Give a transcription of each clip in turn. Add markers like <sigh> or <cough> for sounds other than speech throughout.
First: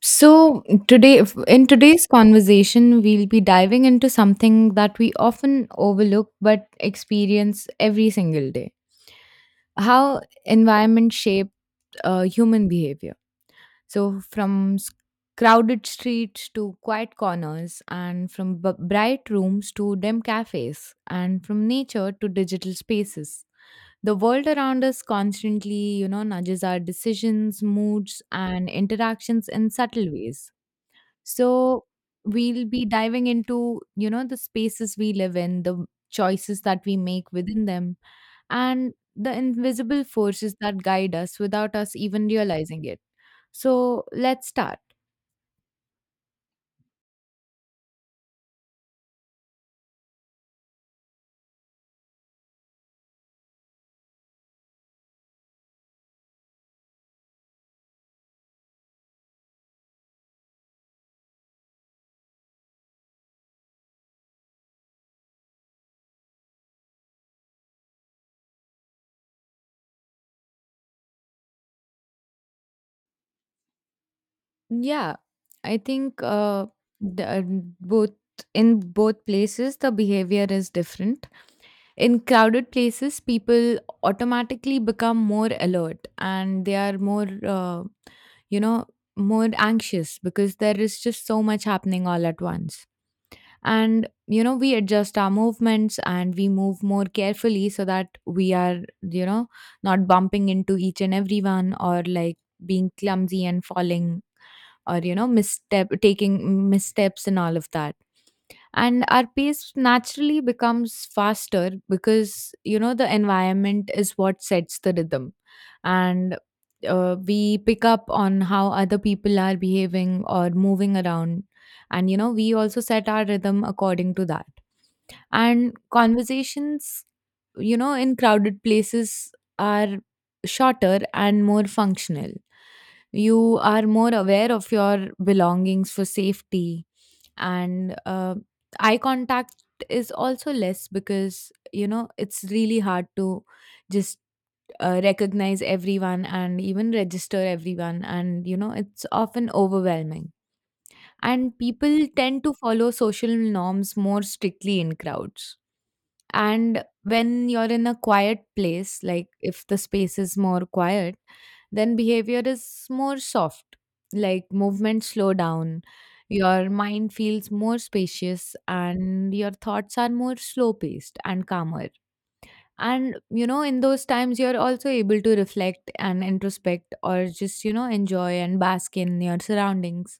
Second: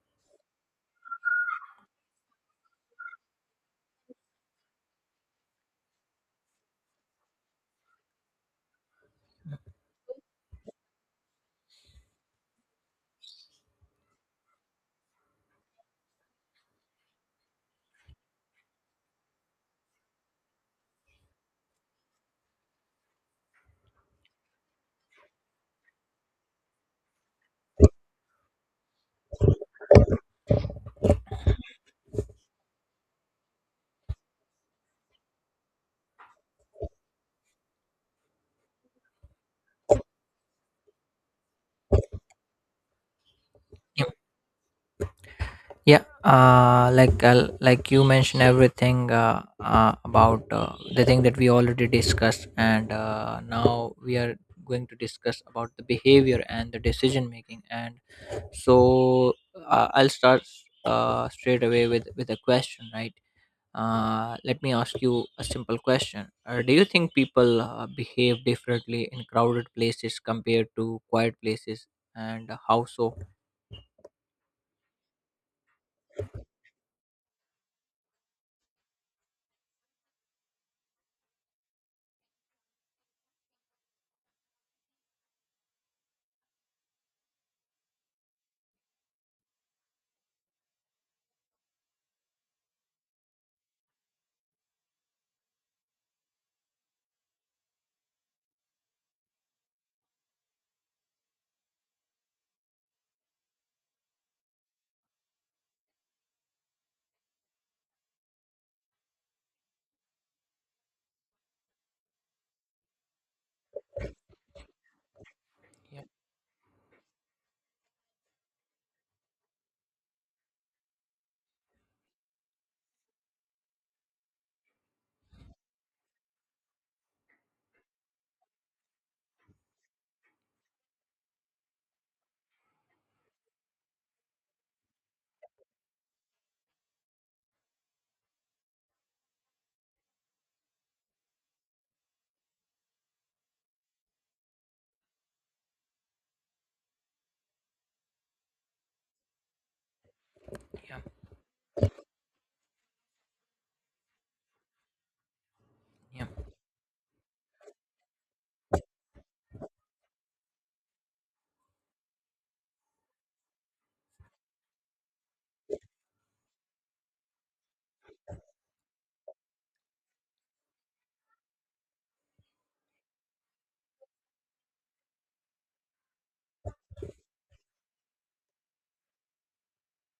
So, today, in today's conversation, we'll be diving into something that we often overlook but experience every single day: how environment shaped human behavior. So, crowded streets to quiet corners, and from bright rooms to dim cafes, and from nature to digital spaces. The world around us constantly nudges our decisions, moods, and interactions in subtle ways, so we'll be diving into, the spaces we live in, the choices that we make within them, and the invisible forces that guide us without us even realizing it. So Yep. let's start. Yeah. uh like uh, like you mentioned everything, about the thing that we already discussed. And now we are going to discuss about the behavior and the decision making. And so I'll start straight away with a question, right? Let me ask you a simple question. Do you think people behave differently in crowded places compared to quiet places, and how so? Yeah, I think the, uh, both in both places the behavior is different. In crowded places, people automatically become more alert and they are you know, more anxious because there is just so much happening all at once. And, you know, we adjust our movements and we move more carefully so that we are, you know, not bumping into each and everyone, or like being clumsy and falling, or, you know, taking missteps and all of that. And our pace naturally becomes faster because you know the environment is what sets the rhythm. Yeah, And we pick up on how other people are behaving or moving around, and you know we also set our rhythm according to that. And conversations, you know, in crowded places are shorter and more functional. You are more aware of your belongings for safety, and eye contact is also less because you know it's really hard to just recognize everyone and even register everyone, and you know it's often overwhelming. yeah, And people tend to follow social norms more strictly in crowds. yeah, And when you're in a quiet place, like if the space is more quiet, then behavior is more soft. Like, movements slow down, your mind feels more spacious, and your thoughts are more slow paced and calmer. And you know in those times you're also able to reflect and introspect, or just, you know, enjoy and bask in your surroundings.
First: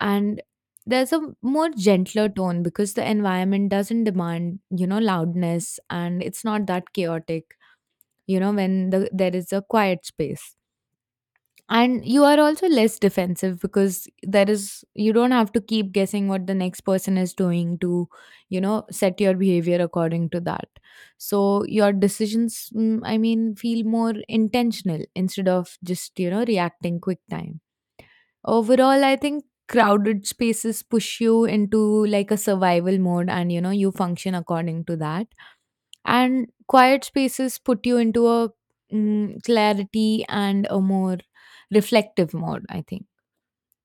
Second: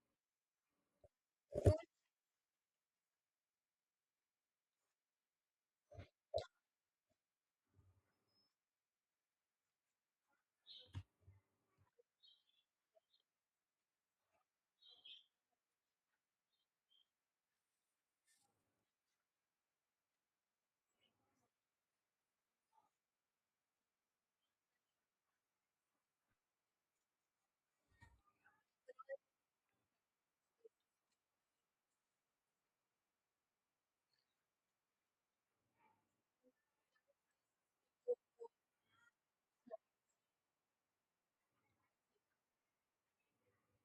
And there's a more gentler tone because the environment doesn't demand, you know, loudness, and it's not that chaotic. You know, there is a quiet space, and you are also less defensive because there is you don't have to keep guessing what the next person is doing to, you know, set your behavior according to that. So your decisions I mean feel more intentional instead of just, you know, reacting quick time. Overall, I think crowded spaces push you into like a survival mode, and you know you function according to that. And quiet spaces put you into a clarity and a more reflective mode, I think.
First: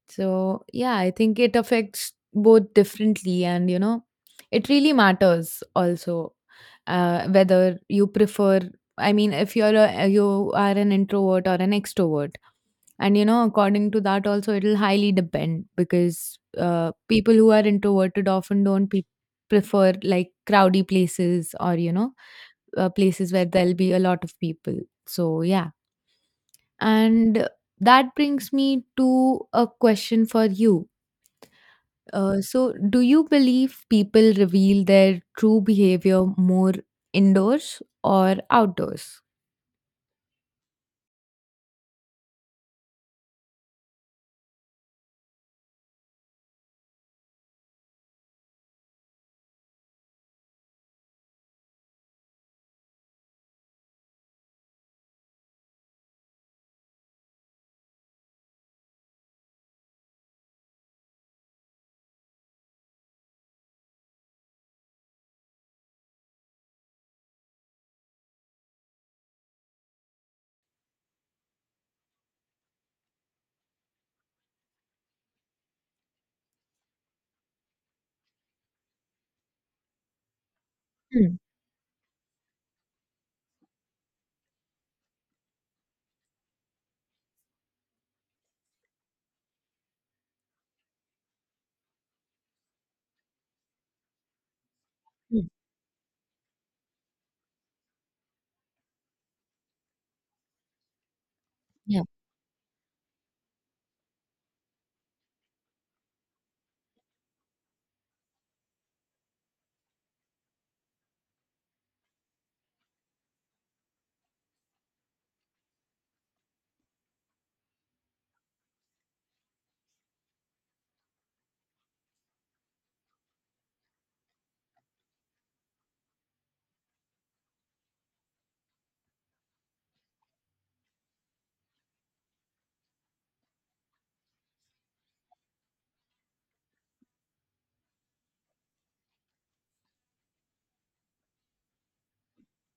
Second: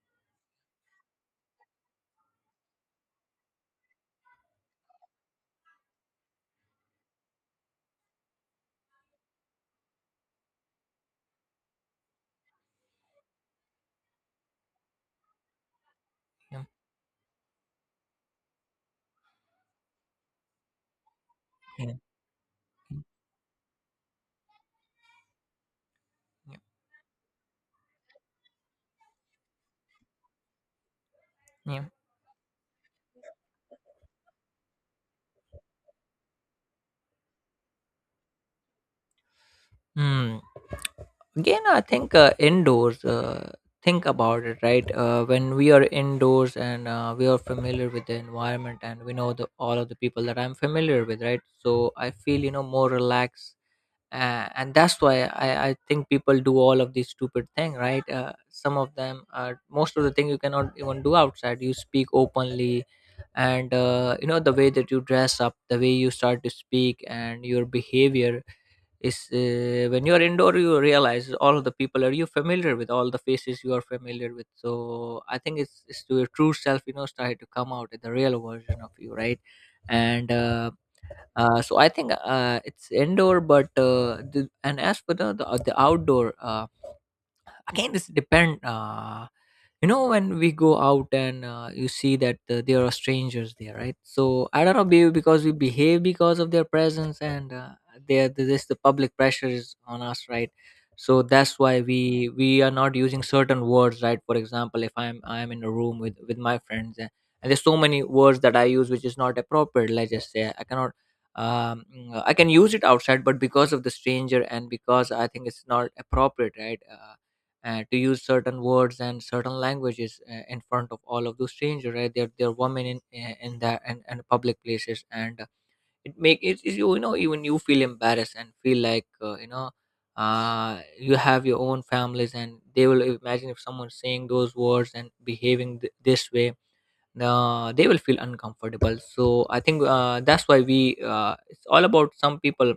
So yeah, I think it affects both differently, and you know it really matters also whether you prefer — I mean, if you are an introvert or an extrovert, and you know according to that also it'll highly depend, because yeah, people who are introverted often don't prefer like crowdy places, or you yeah, know, places where there'll be a lot of people. So, yeah. yeah, And that brings me to a question for you. yeah. So, do you believe people reveal their true behavior more indoors or outdoors? Hmm. Again, I think indoors. Think about it, right? When we are indoors and we are familiar with the environment, and we know the all of the people that I'm familiar with, right? So I feel, you know, more relaxed, and that's why I think people do all of these stupid thing, right? Some of them, are most of the thing you cannot even do outside. You speak openly, and you know, the way that you dress up, the way you start to speak, and your behavior is, when you are indoor you realize all of the people are you familiar with, all the faces you are familiar with. So I think it's to your true self, you know, started to come out in the real version of you, right? And Hmm. So I think it's indoor. But and as for the outdoor, again, this depend. You know, when we go out and you see that there are strangers there, right? So I don't know because Hmm. we behave because of their presence. And there this the public pressure is on us, right? So that's why Yeah. We are not using certain words, right? For example, if I'm in a room with my friends, and there's so many words that I use which is not appropriate. Let's just say I cannot I can use it outside, but because of the stranger and because I think it's not appropriate, right? To use certain words and certain languages in front of all of those strangers, right? Are they are women in the and public places. And it make it it, you know, even you feel embarrassed and feel like, you know, you have your own families and they will imagine if someone's saying those words and behaving this way. They will feel uncomfortable. So I think that's why we it's all about some people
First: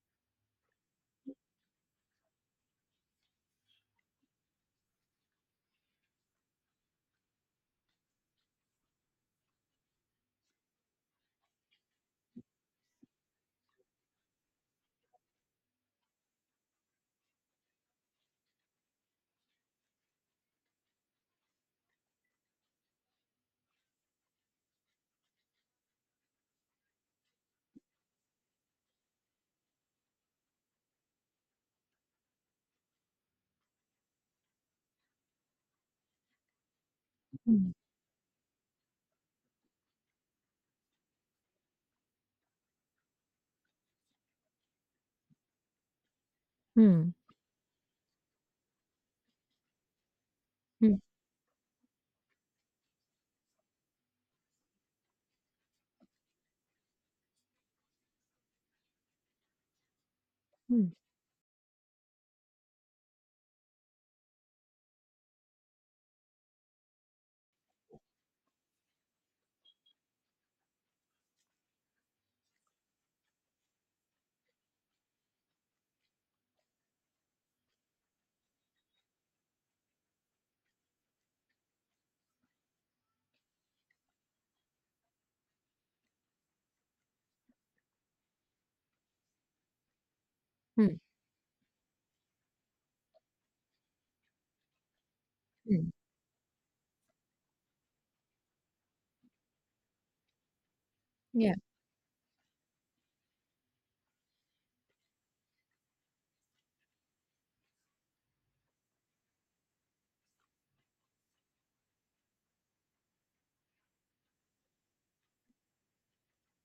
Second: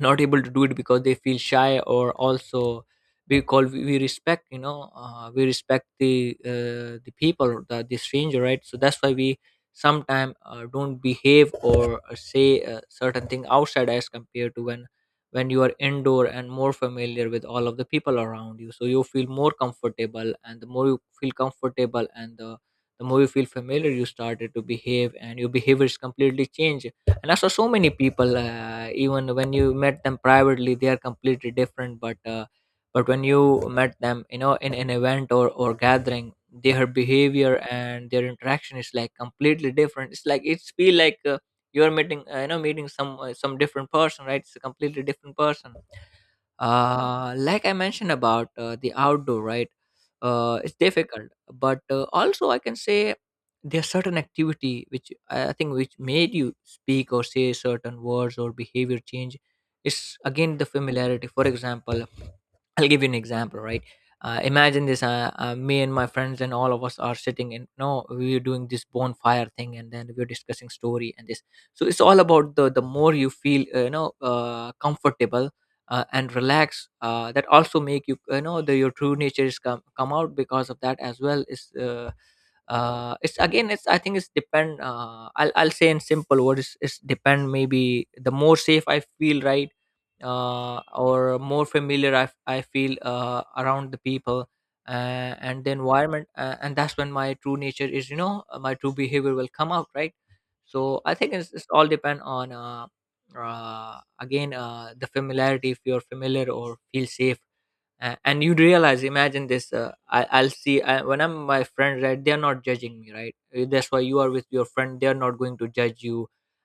not able to do it because they feel shy, or also because we respect, you know, we respect the people, the stranger, right? So that's why we sometimes don't behave or say certain thing outside, as compared to when you are indoor and more familiar with all of the people around you. So you feel more comfortable, and the more you feel comfortable, and the more you feel familiar, you started to behave and your behavior is completely changed. And I saw so many people, even when you met them privately they are completely different. But when you met them, you know, in an event or gathering, their behavior Hmm. and their interaction is like completely different. It's like it's feel like, you're meeting, you know, meeting some different person, right? It's a completely different person. Hmm. Like I mentioned about the outdoor, right? It's Hmm. difficult, but also I can say there's certain activity which I think which made you speak or say certain words or behavior change. It's again the Hmm. familiarity. For example, I'll give you an example, right? Imagine this: me and my friends and all of us are sitting, and no, we are doing this bonfire thing, and then we're discussing story and this. So it's all about the more you feel, you know, comfortable and relaxed. That also make you, you know, your true nature is come out because of that as well. Is It's again, it's I think it's depend. I'll say in simple words, it's depend. Maybe the more safe I feel, right? Hmm. Or more familiar I feel around the people, uh, and the Hmm. environment, and that's when my true nature is, you know, my true behavior will come out, right? So I think Yeah. it's all depend on again, the familiarity. If you're familiar or feel safe, and you realize imagine this: I'll see, when I'm my friends, right? They're not judging me, right? That's why you are with your friend, they're not going to judge you,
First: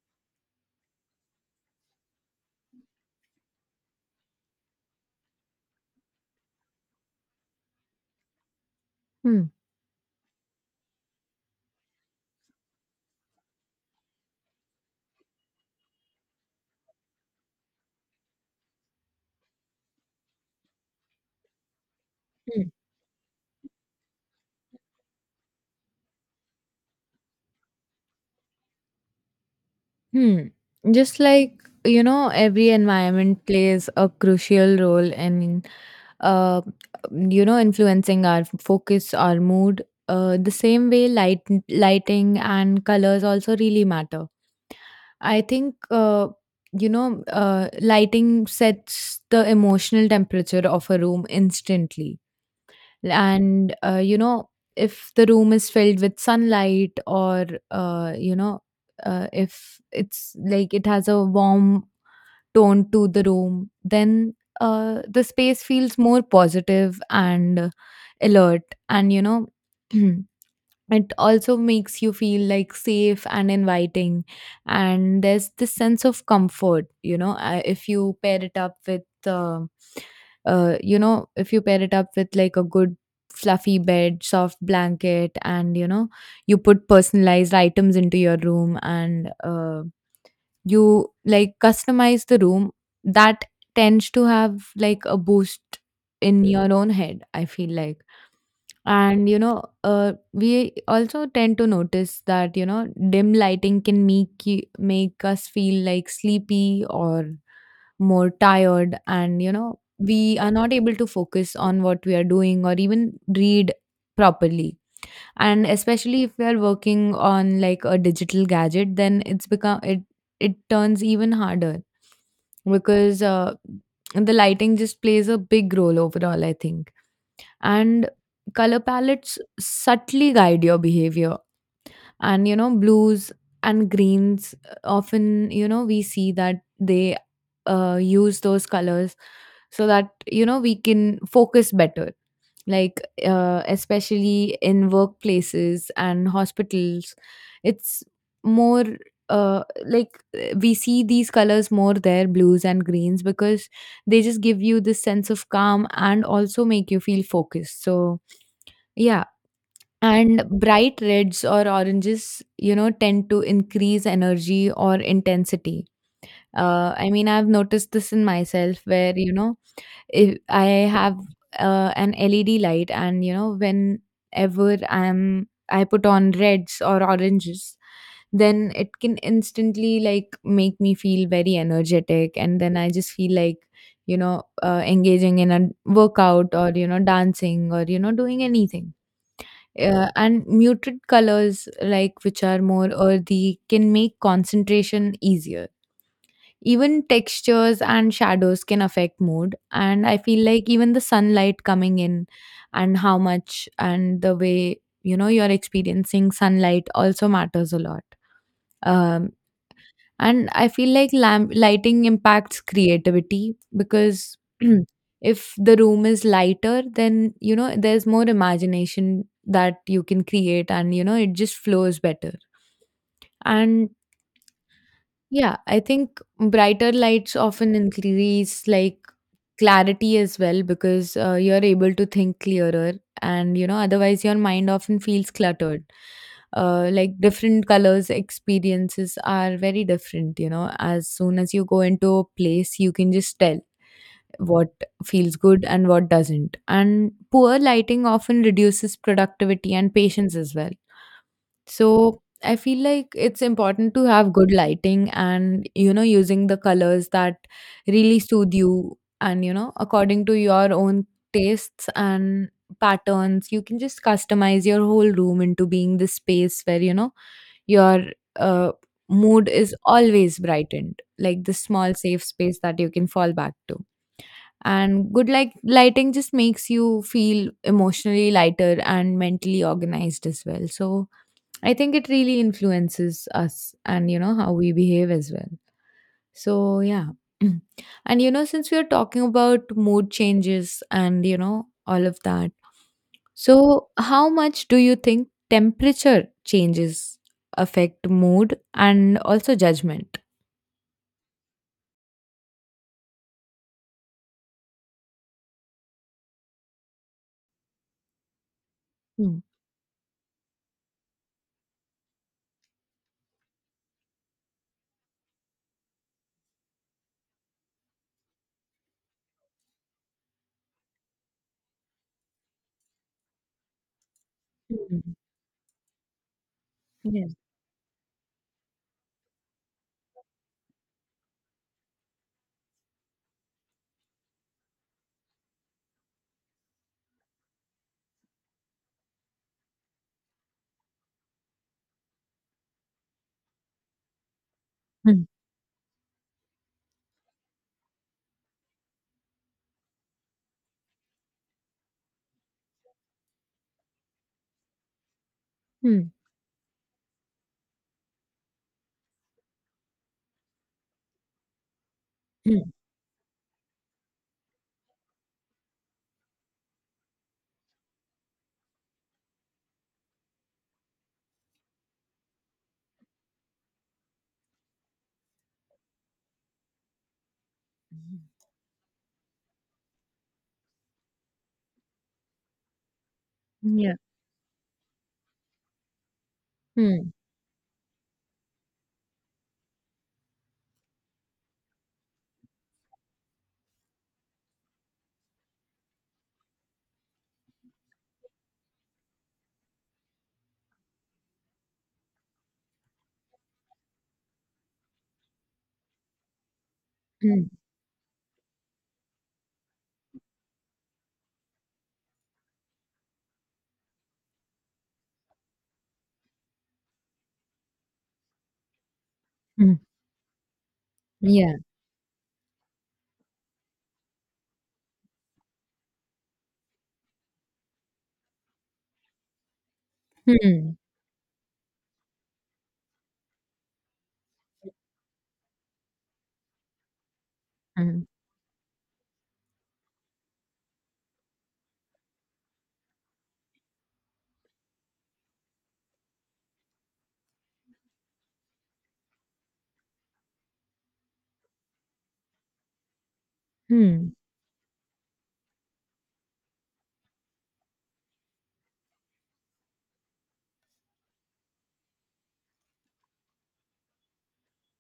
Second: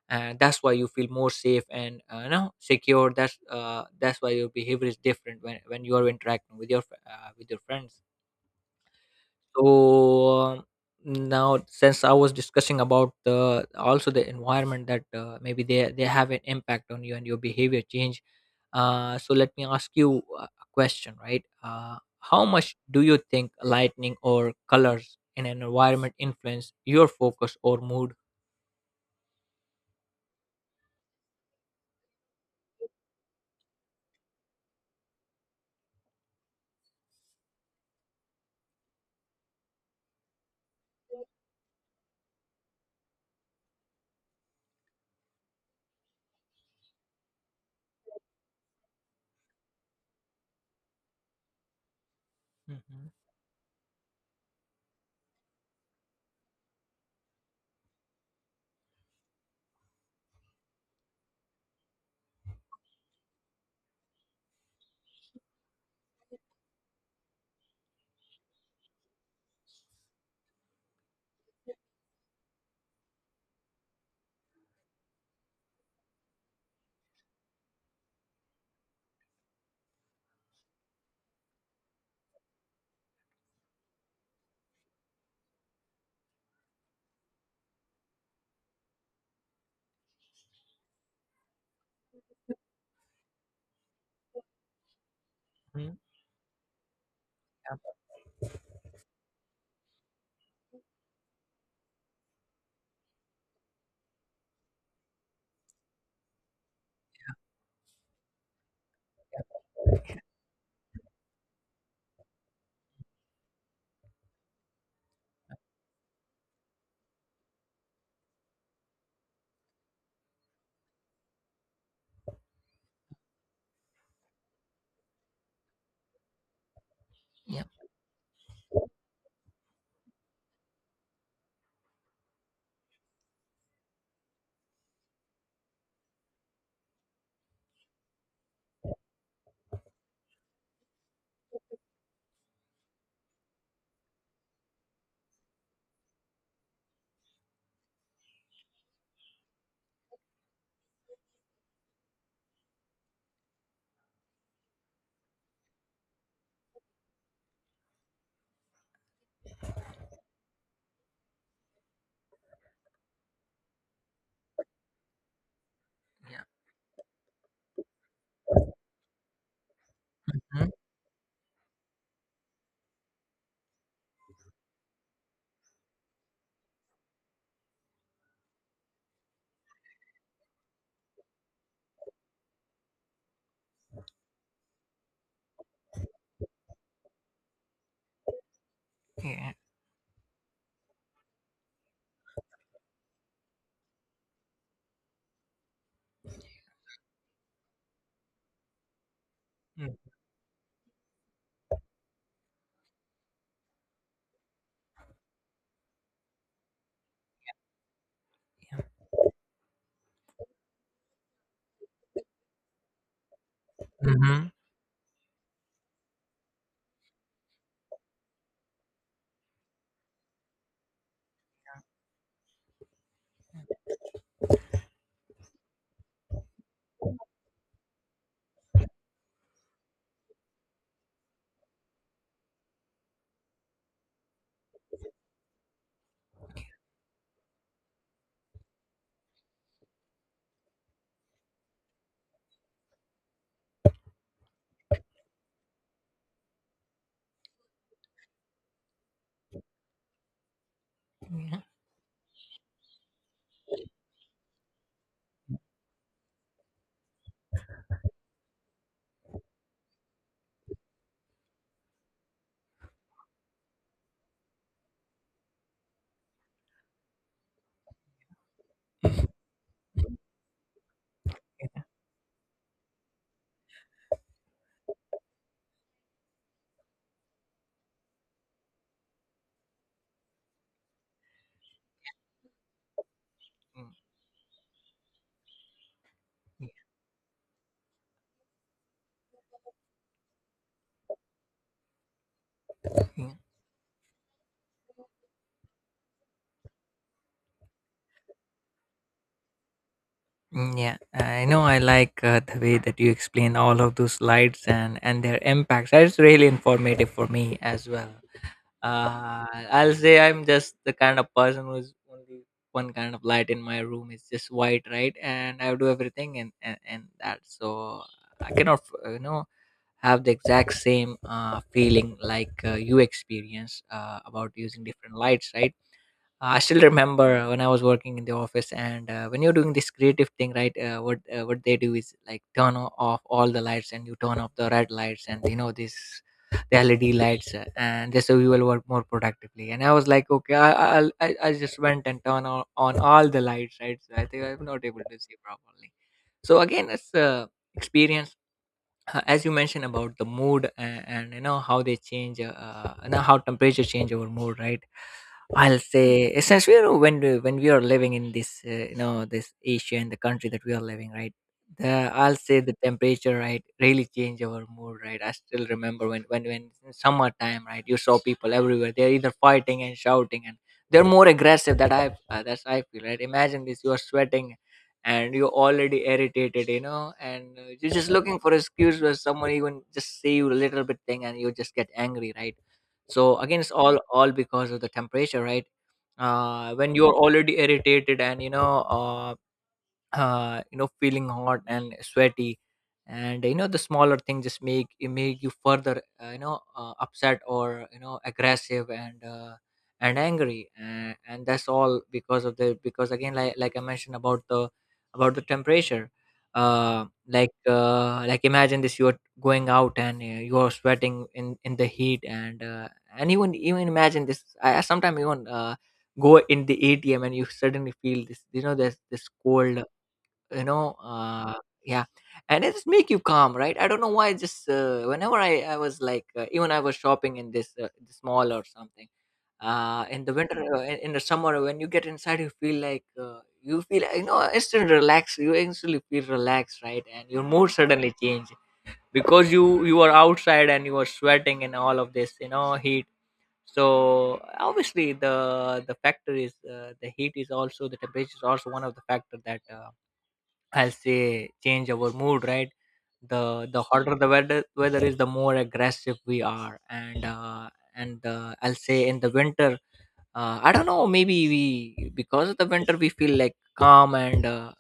and that's why you feel more safe and, you know, secure. That's that's why your behavior is different when you are interacting with your with your friends. Hmm. So um, now, since I was discussing about the also the environment that maybe they have an impact on you and your behavior change, so let me ask you a question, right? How much do you think lighting or colors in an environment influence your focus or mood? Hmm. Just like, you know, every environment plays a crucial role in, uh, you know, influencing our focus, our mood. The same way, lighting and colors also really matter. I think, you know, lighting sets the emotional temperature of a room instantly. Mm-hmm. And you know, if the room is filled with sunlight, or you know, if it's like it has a warm tone to the room, then the space feels more positive and alert. And you know, <clears throat> it also makes you feel like safe and inviting, and there's this sense of comfort, you know. If you pair it up with um you know, if you pair it up with like a good fluffy bed, soft blanket, and you know, you put personalized items into your room, and you like customize the room, that tends to have like a boost Hmm. in your own head, I feel like. And you know, we also tend to notice that, you know, dim lighting can make us feel like sleepy or more tired, and you know we are not able to focus on what we are doing or even read properly. And especially if we are working on like a digital gadget, then it's become it it turns even harder, because the lighting just plays a big role overall, I think. Yeah, And color palettes subtly guide your behavior, and you know blues and greens, often, you know, we see that they use those colors so that, you know, we can focus better, like, especially in workplaces and hospitals. It's more, uh, like we see these colors more there — blues and greens — because they just give you this sense of calm and also make you feel focused. So yeah. And bright reds or oranges, you know, tend to increase energy or intensity. yeah, I mean, I've noticed this in myself where, you know, if I mhm, have an LED light, and you know, whenever I put on reds or oranges, then it can instantly like make me feel very energetic, and then I just feel like, you know, engaging in a workout, or you know, dancing, or you know, doing anything. yeah, And muted colors, like which are more earthy, can make concentration easier. Even textures and shadows can affect mood. mm, And I feel like even the sunlight coming in, and how much and the way, you know, you're experiencing sunlight also matters a lot. Um, and I feel like lamp lighting impacts creativity, because mhm, <clears throat> if the room is lighter, then, you know, there's more imagination that you can create, and you know, it just flows better. And yeah, I think brighter lights often increase like clarity as well, because you're able to think clearer, and you know otherwise your mind often feels cluttered. Like, different colors experiences are very different. You know, as soon as you go into a place you can just tell what feels good and what doesn't. And poor lighting often reduces productivity and patience as well. yeah, So I feel like it's important to have good lighting, and, you know, using the colors that really soothe you, and, you know, according to your own tastes and patterns, you can just customize your whole room into being this space where, you know, your uh, mood is always brightened, like this small safe space that you can fall back to. And good like lighting just makes you feel emotionally lighter and mentally organized as well. So I think it really influences us, mm, and you know how we behave as well. So yeah. <clears throat> And you know, since we are talking about mood changes and you know all of that. yeah. So how much do you think temperature changes affect mood and also judgment? Mm. Yeah, I know. I like the way that you explain all of those slides and their impacts. It's really informative for me as well. Mm. Uh, I'll say I'm just the kind of person who's only one kind of light in my room. It's just white, right? And I do everything and and that. So I cannot, you know, have the exact same feeling like you experience about using Mm. different lights, right? I still Yeah. remember when I was working in the office, and when you're doing this creative thing, right? What they do is like turn off all the lights, and you turn off the red lights, and you know this the LED lights, and just so you will work more productively. And I was like, okay, I I'll, I just went and turned on, all the lights, right? So I think I'm not able to Mm. see properly. So again, it's experience, as you mentioned about the mood and you know how they change, you know, how temperature change our mood, right? I'll say Mm. essentially we're when we are living in this, you know, this Asia and the country that we are living, right? the I'll say the temperature, right, really change our mood, right? I still remember when in summertime, right? You saw people everywhere, they're either fighting and shouting, and they're more aggressive. That's I feel, right? Imagine this: you are sweating and you're already irritated, you know, and you're just Mm. looking for excuse where someone even just say you a little bit thing and you just get angry, right? So again, it's Yeah. All because of the temperature, right? When Mm. you're already irritated, and you know, you know, feeling hot and sweaty, and you know, the smaller thing just make you further, you know, upset, or you know, aggressive and, angry. And, that's all because of the, because again, like I mentioned about the temperature. Mm. Like like imagine this: you're going out and you're sweating in the heat. And even imagine this, I sometimes even go in the ATM, and you suddenly feel this, you know, there's this Mm. cold, you know, Yeah. yeah. And it just make you calm, right? I don't know why. Just whenever I was like, even I was shopping in this this mall or something, in the winter, Mm. In the summer, when you get inside you feel like, you feel, you know, instant relax, you instantly feel relaxed, right? And your mood Mm. suddenly change, because you are outside and you are sweating and all of this, you know, heat. So obviously the factor is, the heat is also, the temperature is also one of the factor that, I'll say change our mood, right? The hotter the weather is, the more aggressive we are. And I'll say in the winter, I don't know, maybe we because of the winter we feel like calm. And uh,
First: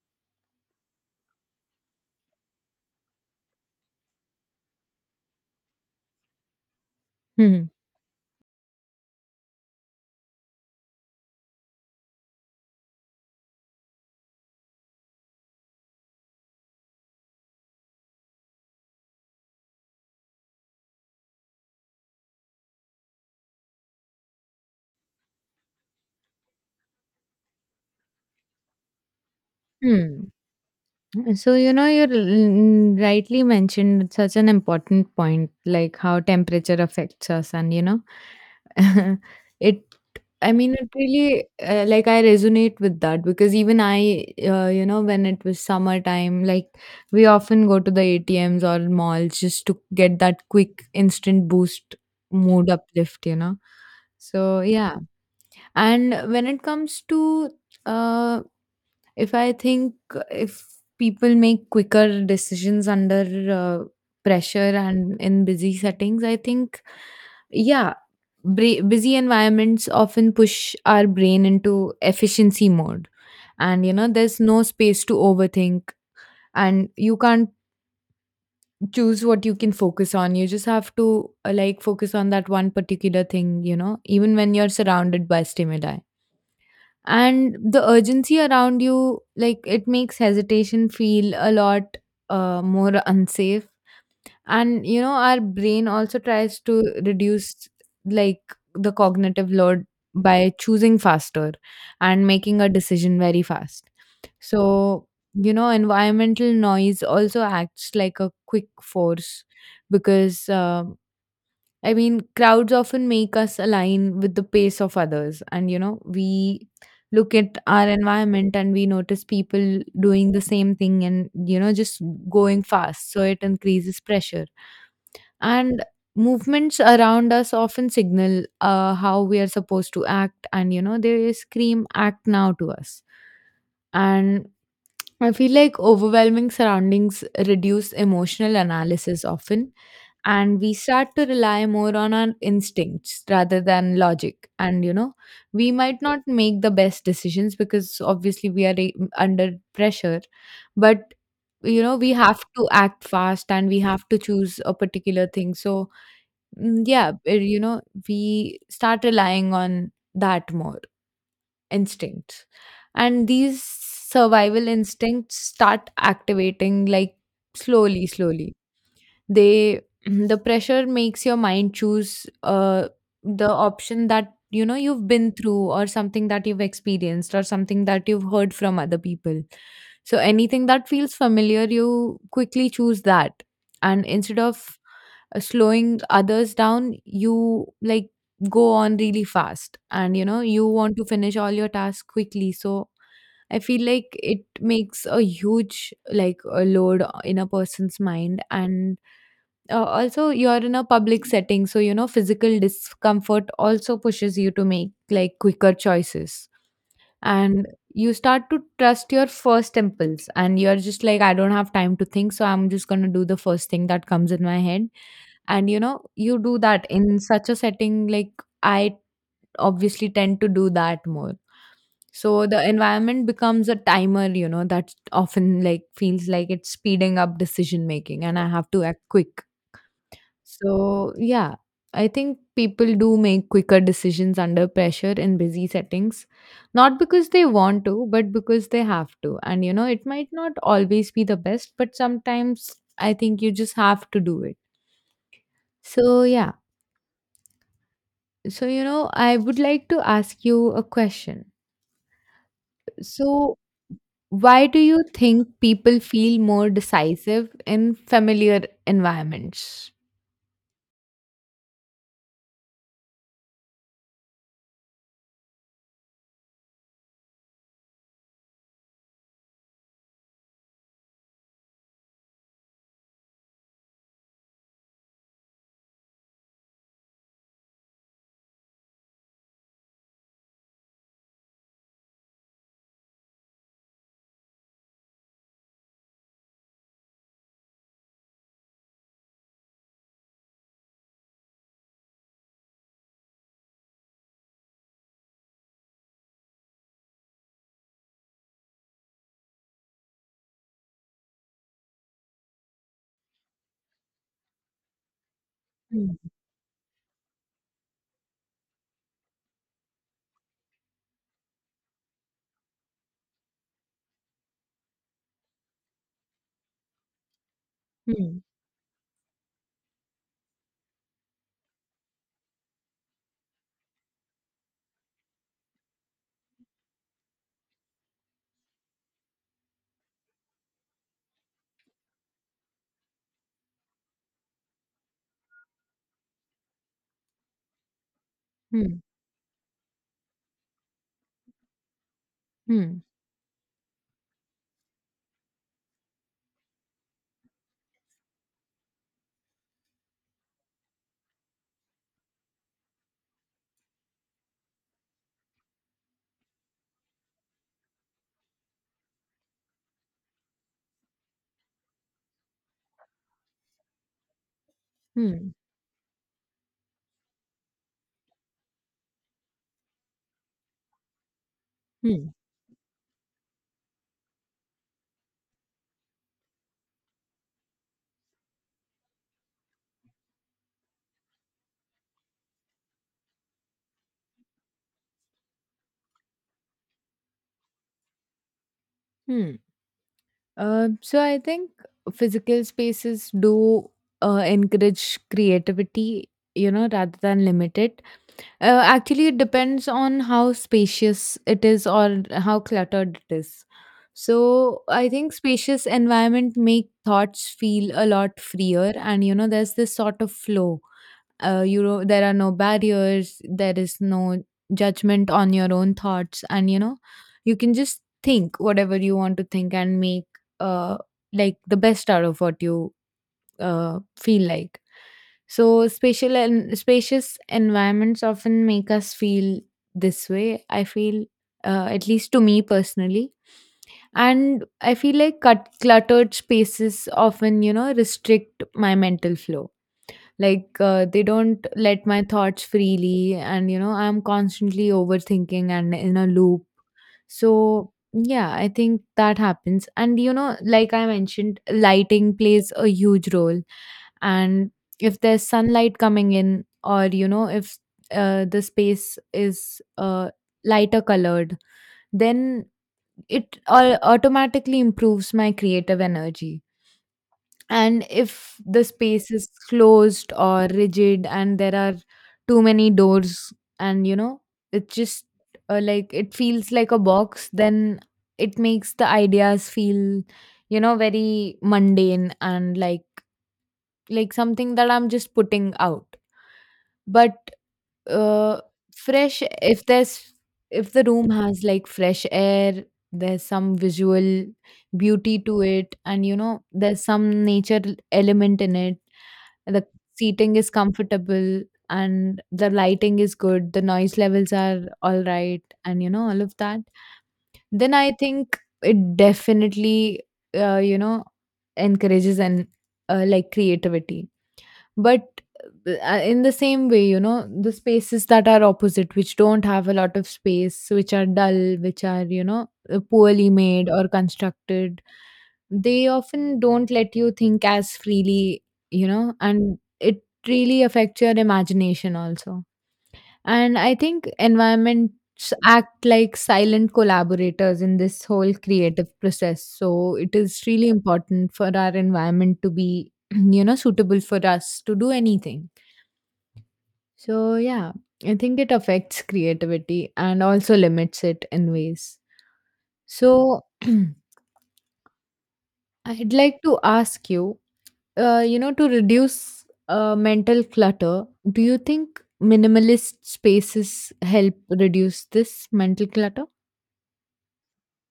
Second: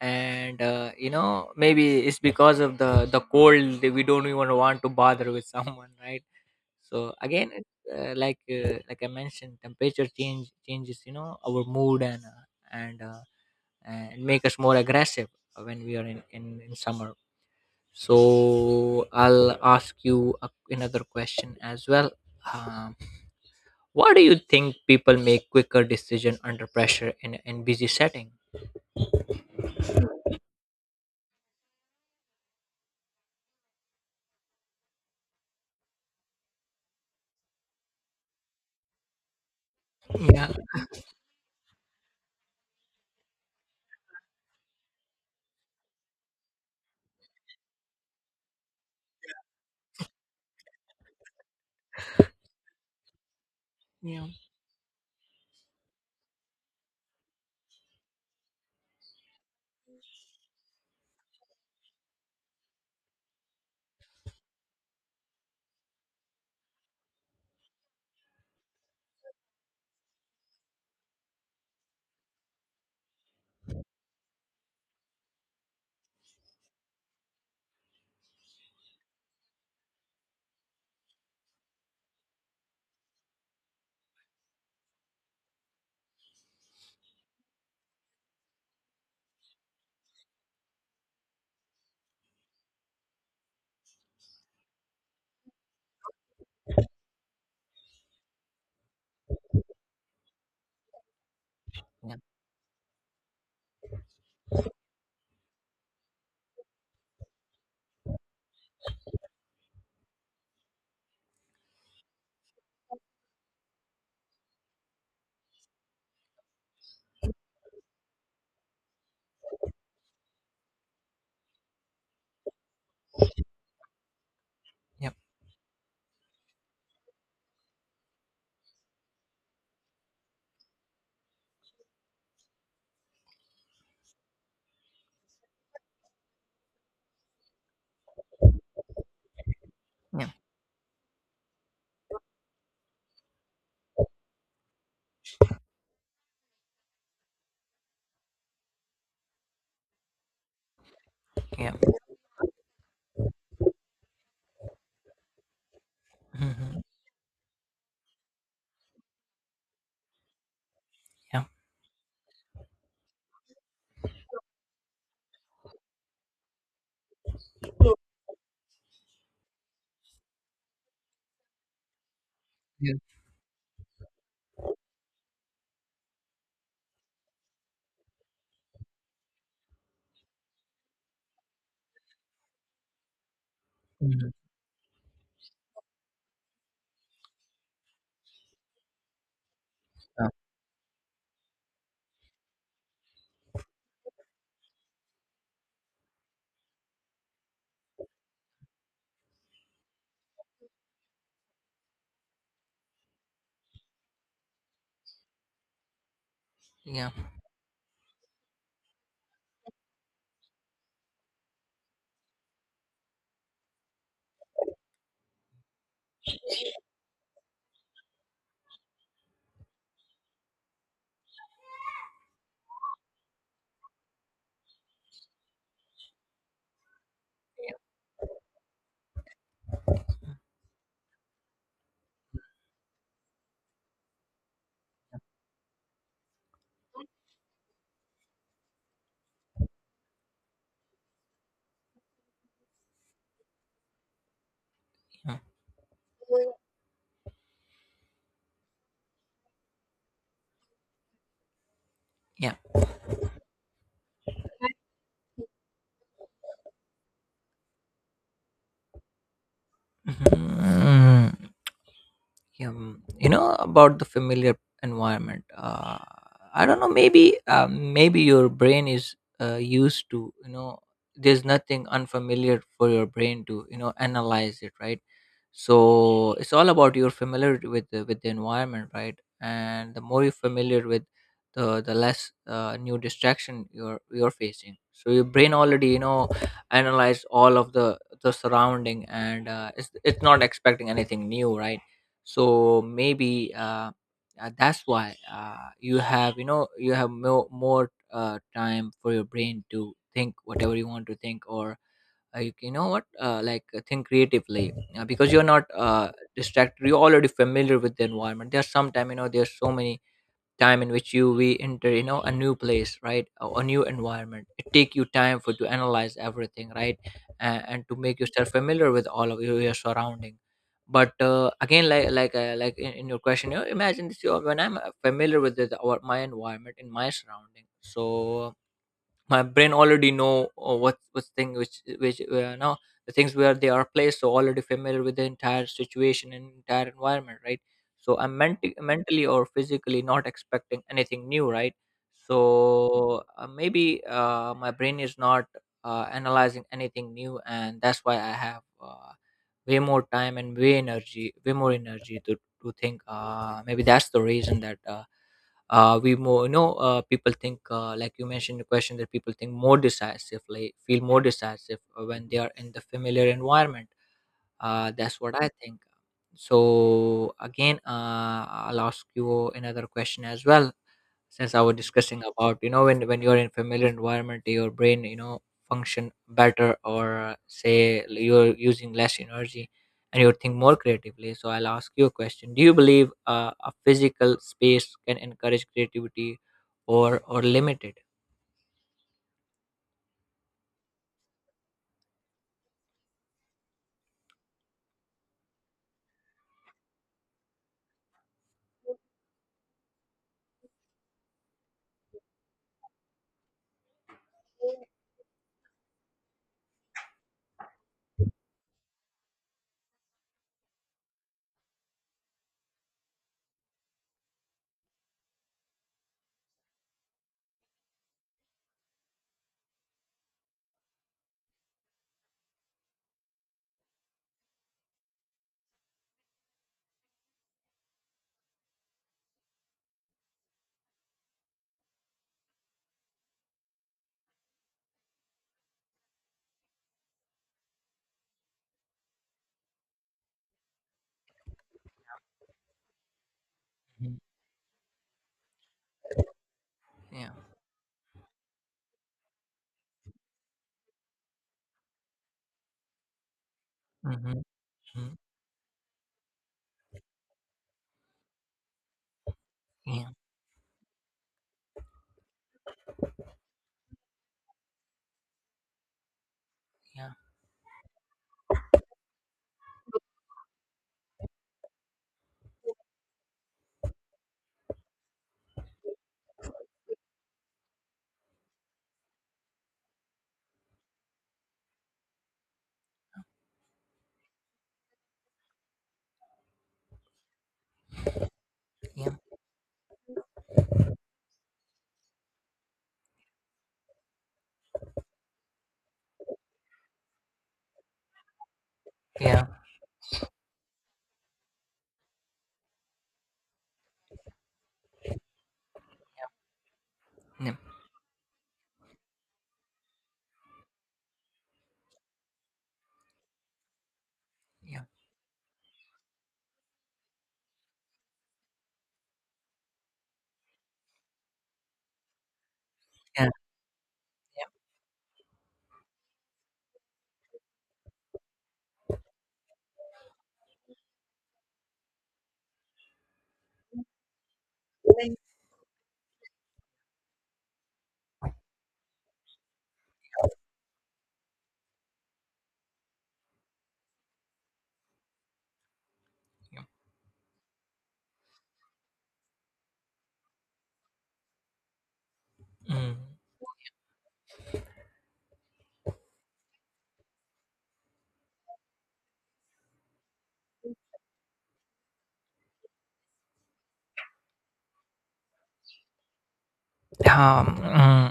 and uh, you know, maybe it's because of the cold that we don't even want to bother with <laughs> someone, right? So again, Mm. it's like I mentioned, temperature changes, our mood, and uh, and make us more aggressive when we are in summer. So I'll ask you another question as well. Um, why do you think people make quicker decision under pressure in busy setting? Mm. So, you know, you rightly mentioned such an important point, like how temperature affects us, and you know, <laughs> it. Yeah, I mean, it really like, I resonate with that because even I you know, when it was summertime, like we often go to the ATMs or malls just to get that quick instant boost mood uplift, you know. yeah, So yeah, and when it comes to uh if I think if people make quicker decisions under uh, pressure and in busy settings, I think, yeah, busy environments often push our brain into efficiency mode. And, you know, there's no space to overthink, and you can't choose what you can focus on. You just have to, like, focus on that one particular thing, you know, even when you're surrounded by stimuli, and the urgency around you, like, it makes hesitation feel a lot more unsafe. And you know our brain also tries to reduce like the cognitive load by choosing faster yeah, and making a decision very fast. So you know environmental noise also acts like a quick force, because I mean, crowds often make us align with the pace of others. And, you know, we look at our environment and we notice people doing the same thing and, you know, just going fast. So it increases pressure. yeah, And movements around us often signal how we are supposed to act. And, you know, they scream, act now, to us. And I feel like overwhelming surroundings reduce emotional analysis often, yeah, and we start to rely more on our instincts rather than logic. And we might not make the best decisions because obviously we are under pressure, but yeah. We have to act fast and we have to choose a particular thing. So, mm, Hmm. yeah, we start relying on that more Yeah, instincts, and these survival instincts start activating, like, slowly slowly they <clears throat> the pressure makes your mind choose yeah. the option that you know you've been through, or something that you've experienced, or something that you've heard from other people. So anything that feels familiar you quickly choose that, and Mhm. instead of slowing others down, you like go on really fast, and you want to finish all your tasks quickly. So I feel like it makes a huge, like, a load in a person's mind. And also, you're in a public setting, so physical discomfort also pushes you to make, like, quicker choices. Yeah, yeah, And you start to trust your first impulse, and you're just like, I don't have time to think, so I'm just going to do the first thing that comes in my head. And you do that in such a setting, like, I obviously tend to do that more. So the environment becomes a timer that often, like, feels like it's speeding up yeah. decision making, and I have to act quick. So yeah, I think people do make quicker decisions under pressure in busy settings, not because they want to but because they have to. And it might not always be the best, but sometimes I think you just have to do it. So yeah. So, I would like to ask you a question. Yeah. So, why do you think people feel more decisive in familiar environments? Mhm. You know about the familiar environment, I don't know, maybe, maybe your brain is used to, there's nothing unfamiliar for your brain to, analyze it, right? So it's all about your familiarity with the environment, right? And the more you're familiar with, the less new distraction you're facing, so your brain already, analyze all of the surrounding, and it's not expecting anything new, right? So maybe that's why, you have more time for your brain to think whatever you want to think, or, like, you know what like think creatively, because you're not Hmm. distracted. You're already familiar with the environment. There's some time, there's so many time in which you we enter, a new place, right? Or a new environment, it take you time for to analyze everything, right? And to make Hmm. yourself familiar with all of your surrounding. But again, like in your question, imagine this, when I'm familiar with my environment, in my surrounding, so my brain already know what thing, which, now, the things, where they are placed, so already familiar with the entire situation and entire environment, right? So I'm Hmm. mentally or physically not expecting anything new, right? Hmm. So maybe, my brain is not analyzing anything new, and that's why I have, way more time and way more energy to think. Maybe that's the reason that, we more you know people think, like you mentioned in the question, that people think more decisive like feel more decisive when they are in the familiar environment. That's what I Hmm. think. So again, I'll ask you another question as well. Since I was discussing Hmm. about, you know, when you're in familiar environment, your brain, you know, function better, or you're using less energy and you think more creatively. So I'll ask you a question: do you believe a physical space can encourage creativity, or limit it? Hmm. So, I think physical spaces do encourage creativity, rather than limit it. Actually, it depends on how spacious it is or how cluttered it is. So, I think spacious environment make thoughts feel a lot freer, and there's this sort of flow. There are no barriers. There is no judgment on your own thoughts, and you can just think whatever you want to think and make uh like the best out of what you feel like. So spatial and spacious environments often make us feel this way, I feel, at least to me personally. And I feel like cluttered spaces often, restrict my mental flow. Like they don't let my thoughts freely, and Mhm. I'm constantly overthinking and in a loop. Yeah. So yeah, I think that happens. And like I mentioned, lighting plays a huge role, Mm-hmm. and if there's sunlight coming in, or if the space is Yeah. Lighter colored, then it automatically improves my creative energy. Yeah. And if the space is closed or rigid, and there are too many doors, and it just like it feels like a box, then it makes the ideas feel very mundane, and like something that I'm just putting out. But, uh, Yeah. fresh, if the room has, like, fresh air, there's some visual beauty to it, and, there's some nature element in it. Yeah. The seating is comfortable, and the lighting is good, the noise levels are alright, and, all of that. Yeah. Then I think it definitely, uh, you know, encourages and like, creativity. Yeah. But in the same way, the spaces that are opposite, which don't have a lot of space, which are dull, which are Yeah. poorly made or Yeah. constructed, they often don't let you think as freely, and it really affects your imagination also. And I think environments act like silent collaborators in this whole creative process. So it is really important for our environment to be, <clears throat> suitable for us to do anything. Yeah. So yeah, I think it affects creativity and also limits it in ways. Mm. So <clears throat> I'd like to ask you, to reduce mental clutter, do you think minimalist spaces help reduce this mental clutter? Mm.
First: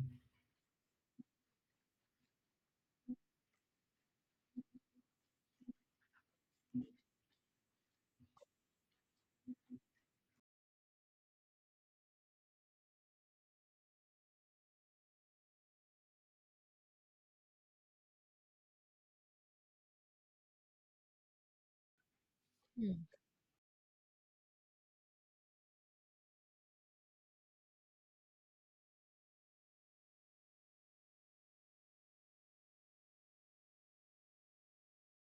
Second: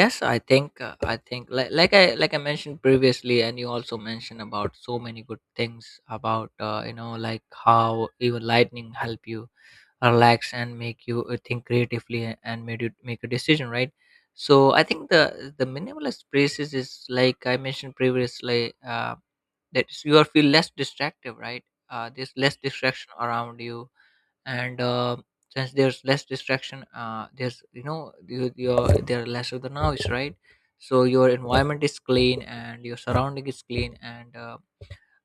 Yes, I think, like, I mentioned previously, and you also mentioned about so many good things about, you know, like how even lightning help you relax and make you think creatively, and made you make a decision, right? So I think the minimalist places is, like I mentioned previously, that you are feel less distractive, right? There's less Hmm. distraction around you, and since there's less distraction, there's, you know, there are less of the noise, right? So your environment is clean and your surrounding is clean, and uh,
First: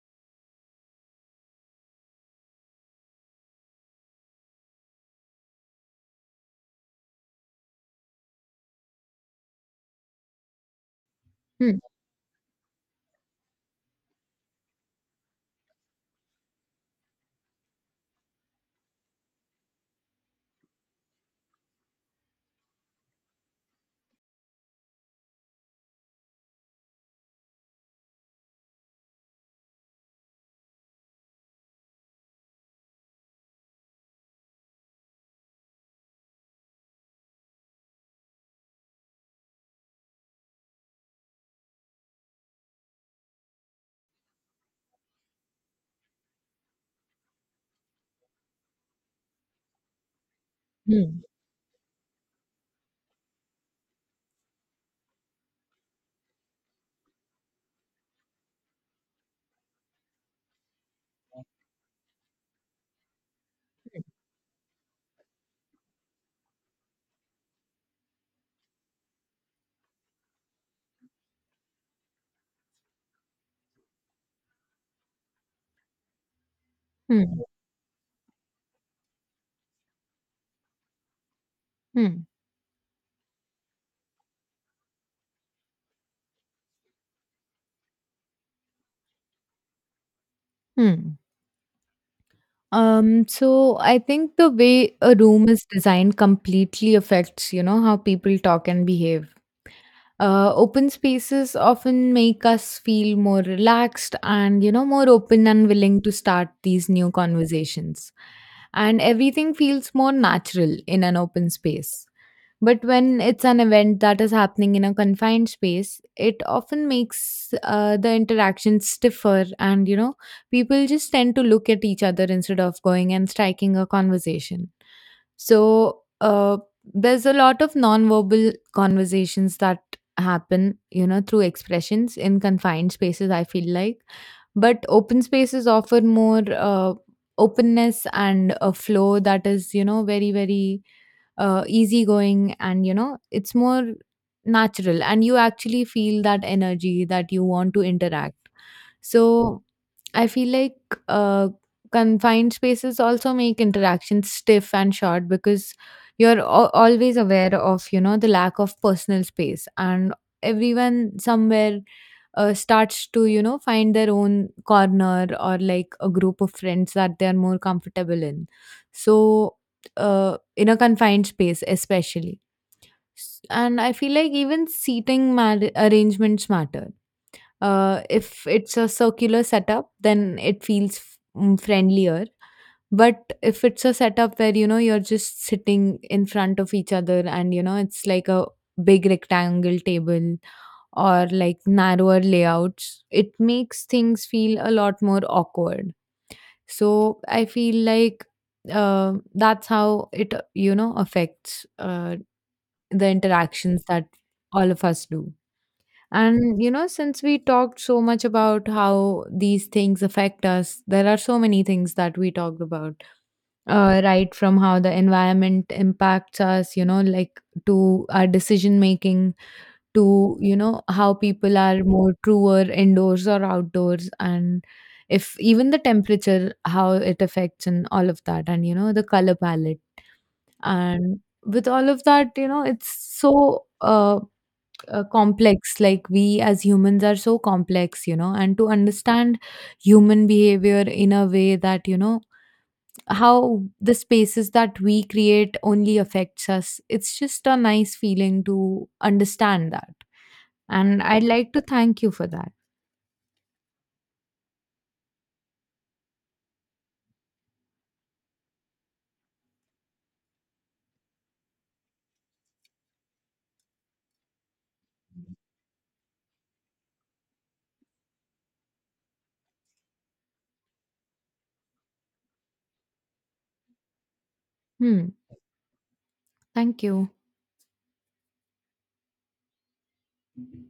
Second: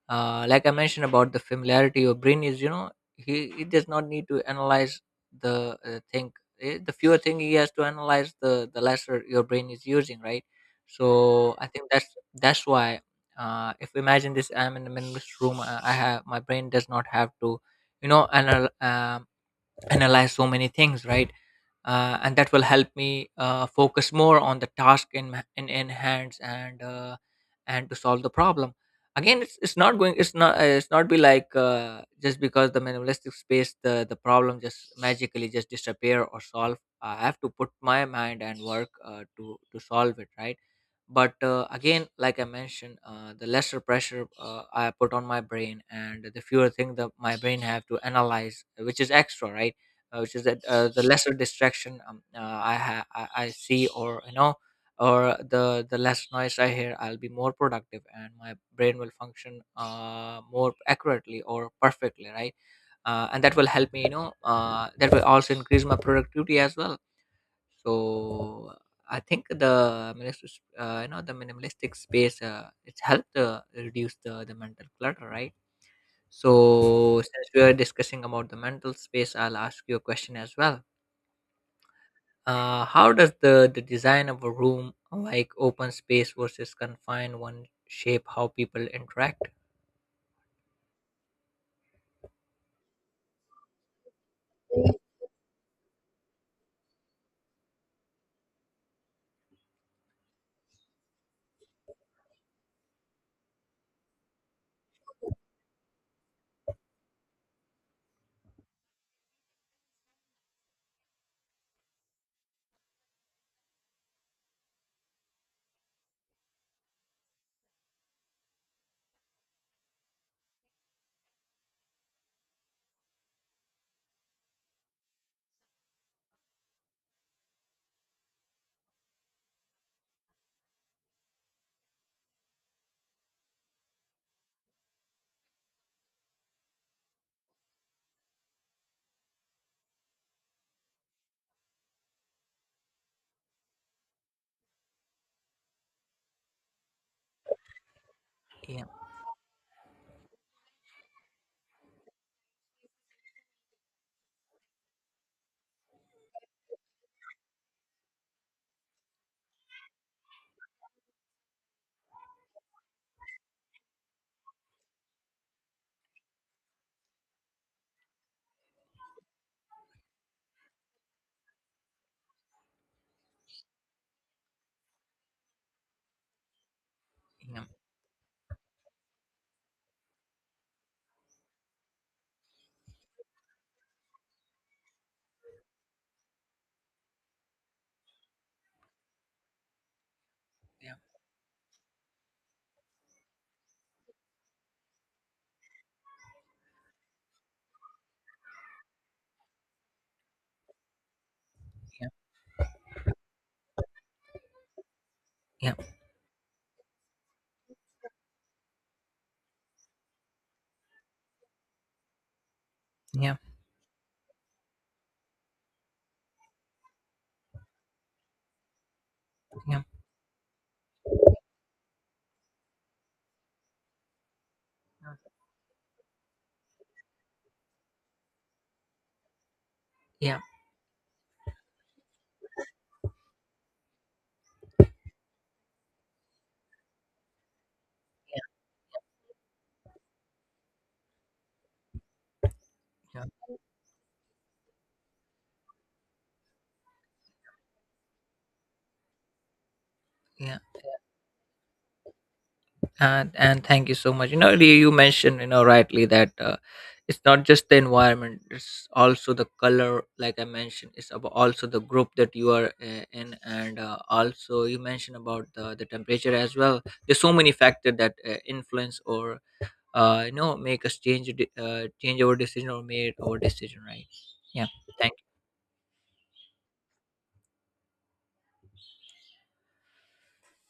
uh, like I mentioned about the familiarity, your brain is, you know, he does not need to analyze the, thing. The fewer thing he has to analyze, the lesser your brain is using, right? So I Hmm. think that's why, if imagine this, I'm in the minimalist room, I have my brain does not have to, you know, analyze so many things, right? And that will help me focus more on the task in, hands, and to solve the problem. Again, it's not going it's not be like, just because the minimalistic space, the problem just magically just disappear or solve, I have to put my mind and work to solve it, right? But again, like I mentioned, the lesser pressure, I put on my brain, and the fewer things that my brain have to analyze, which is extra, right? Which is that, the Hmm. lesser distraction, I see, or, you know, or the less noise I hear, I'll be more productive, and my brain will function, more accurately or perfectly, right? And that will help me, you know, that will also increase my productivity as well. So I think the minimalist, you know, the minimalistic space, it's helped, reduce the mental clutter, right? So Hmm. since we are discussing about the mental space, I'll ask you a question as well. Mm, How does the design of a room, like open space versus confined one, shape how people interact? mm. So I think the way a room is designed completely affects, how people talk and behave. Open spaces often make us feel more relaxed and, more open and willing to start these new conversations. And everything feels more natural in an open space. But when it's an event that is happening in a confined space, it often makes the interaction stiffer, and people just tend to look at each other instead of going and striking a conversation. So there's a lot of nonverbal conversations that happen, through expressions in confined spaces, I feel like. But open spaces offer more openness and a flow that is, very, very easygoing, and it's more natural, and you actually feel that energy that you want to interact. Yeah, So I feel like uh, confined spaces also make interactions stiff and short, because you're al always aware of the lack of personal space, and everyone somewhere starts to find their own corner, or like a group of friends that they are more comfortable in. So in a confined space especially. And I feel like even seating arrangements matter. yeah, If it's a circular setup, then it feels friendlier. But if it's a setup where you're just sitting in front of each other, and it's like a big rectangle table, yeah, or like narrower layouts, it makes things feel a lot more awkward. So I feel like that's how it, affects the interactions that all of us do. yeah, And, since we talked so much about how these things affect us, there are so many things that we talked about, yeah, right? From how the environment impacts us, like, to our decision making, yeah, yeah, to how people are more truer indoors or outdoors, and if even the temperature, how it affects, and all of that, and the color palette, yeah, and with all of that, it's so complex, like we as humans are so complex, yeah, and to understand human behavior in a way that, yeah. Yeah. how the spaces that we create only affects us, it's just a nice feeling to understand that. Yeah. And I'd like to thank you for that. And thank you so much. You know, you mentioned, you know, rightly that, it's not just the environment, it's also the color, like I mentioned. It's about also the group that you are in, and also you mentioned about the temperature as well. There's so many factors that influence, or you know, make us change change our decision, or made our decision, right? Yeah. Hmm. Thank Thank you.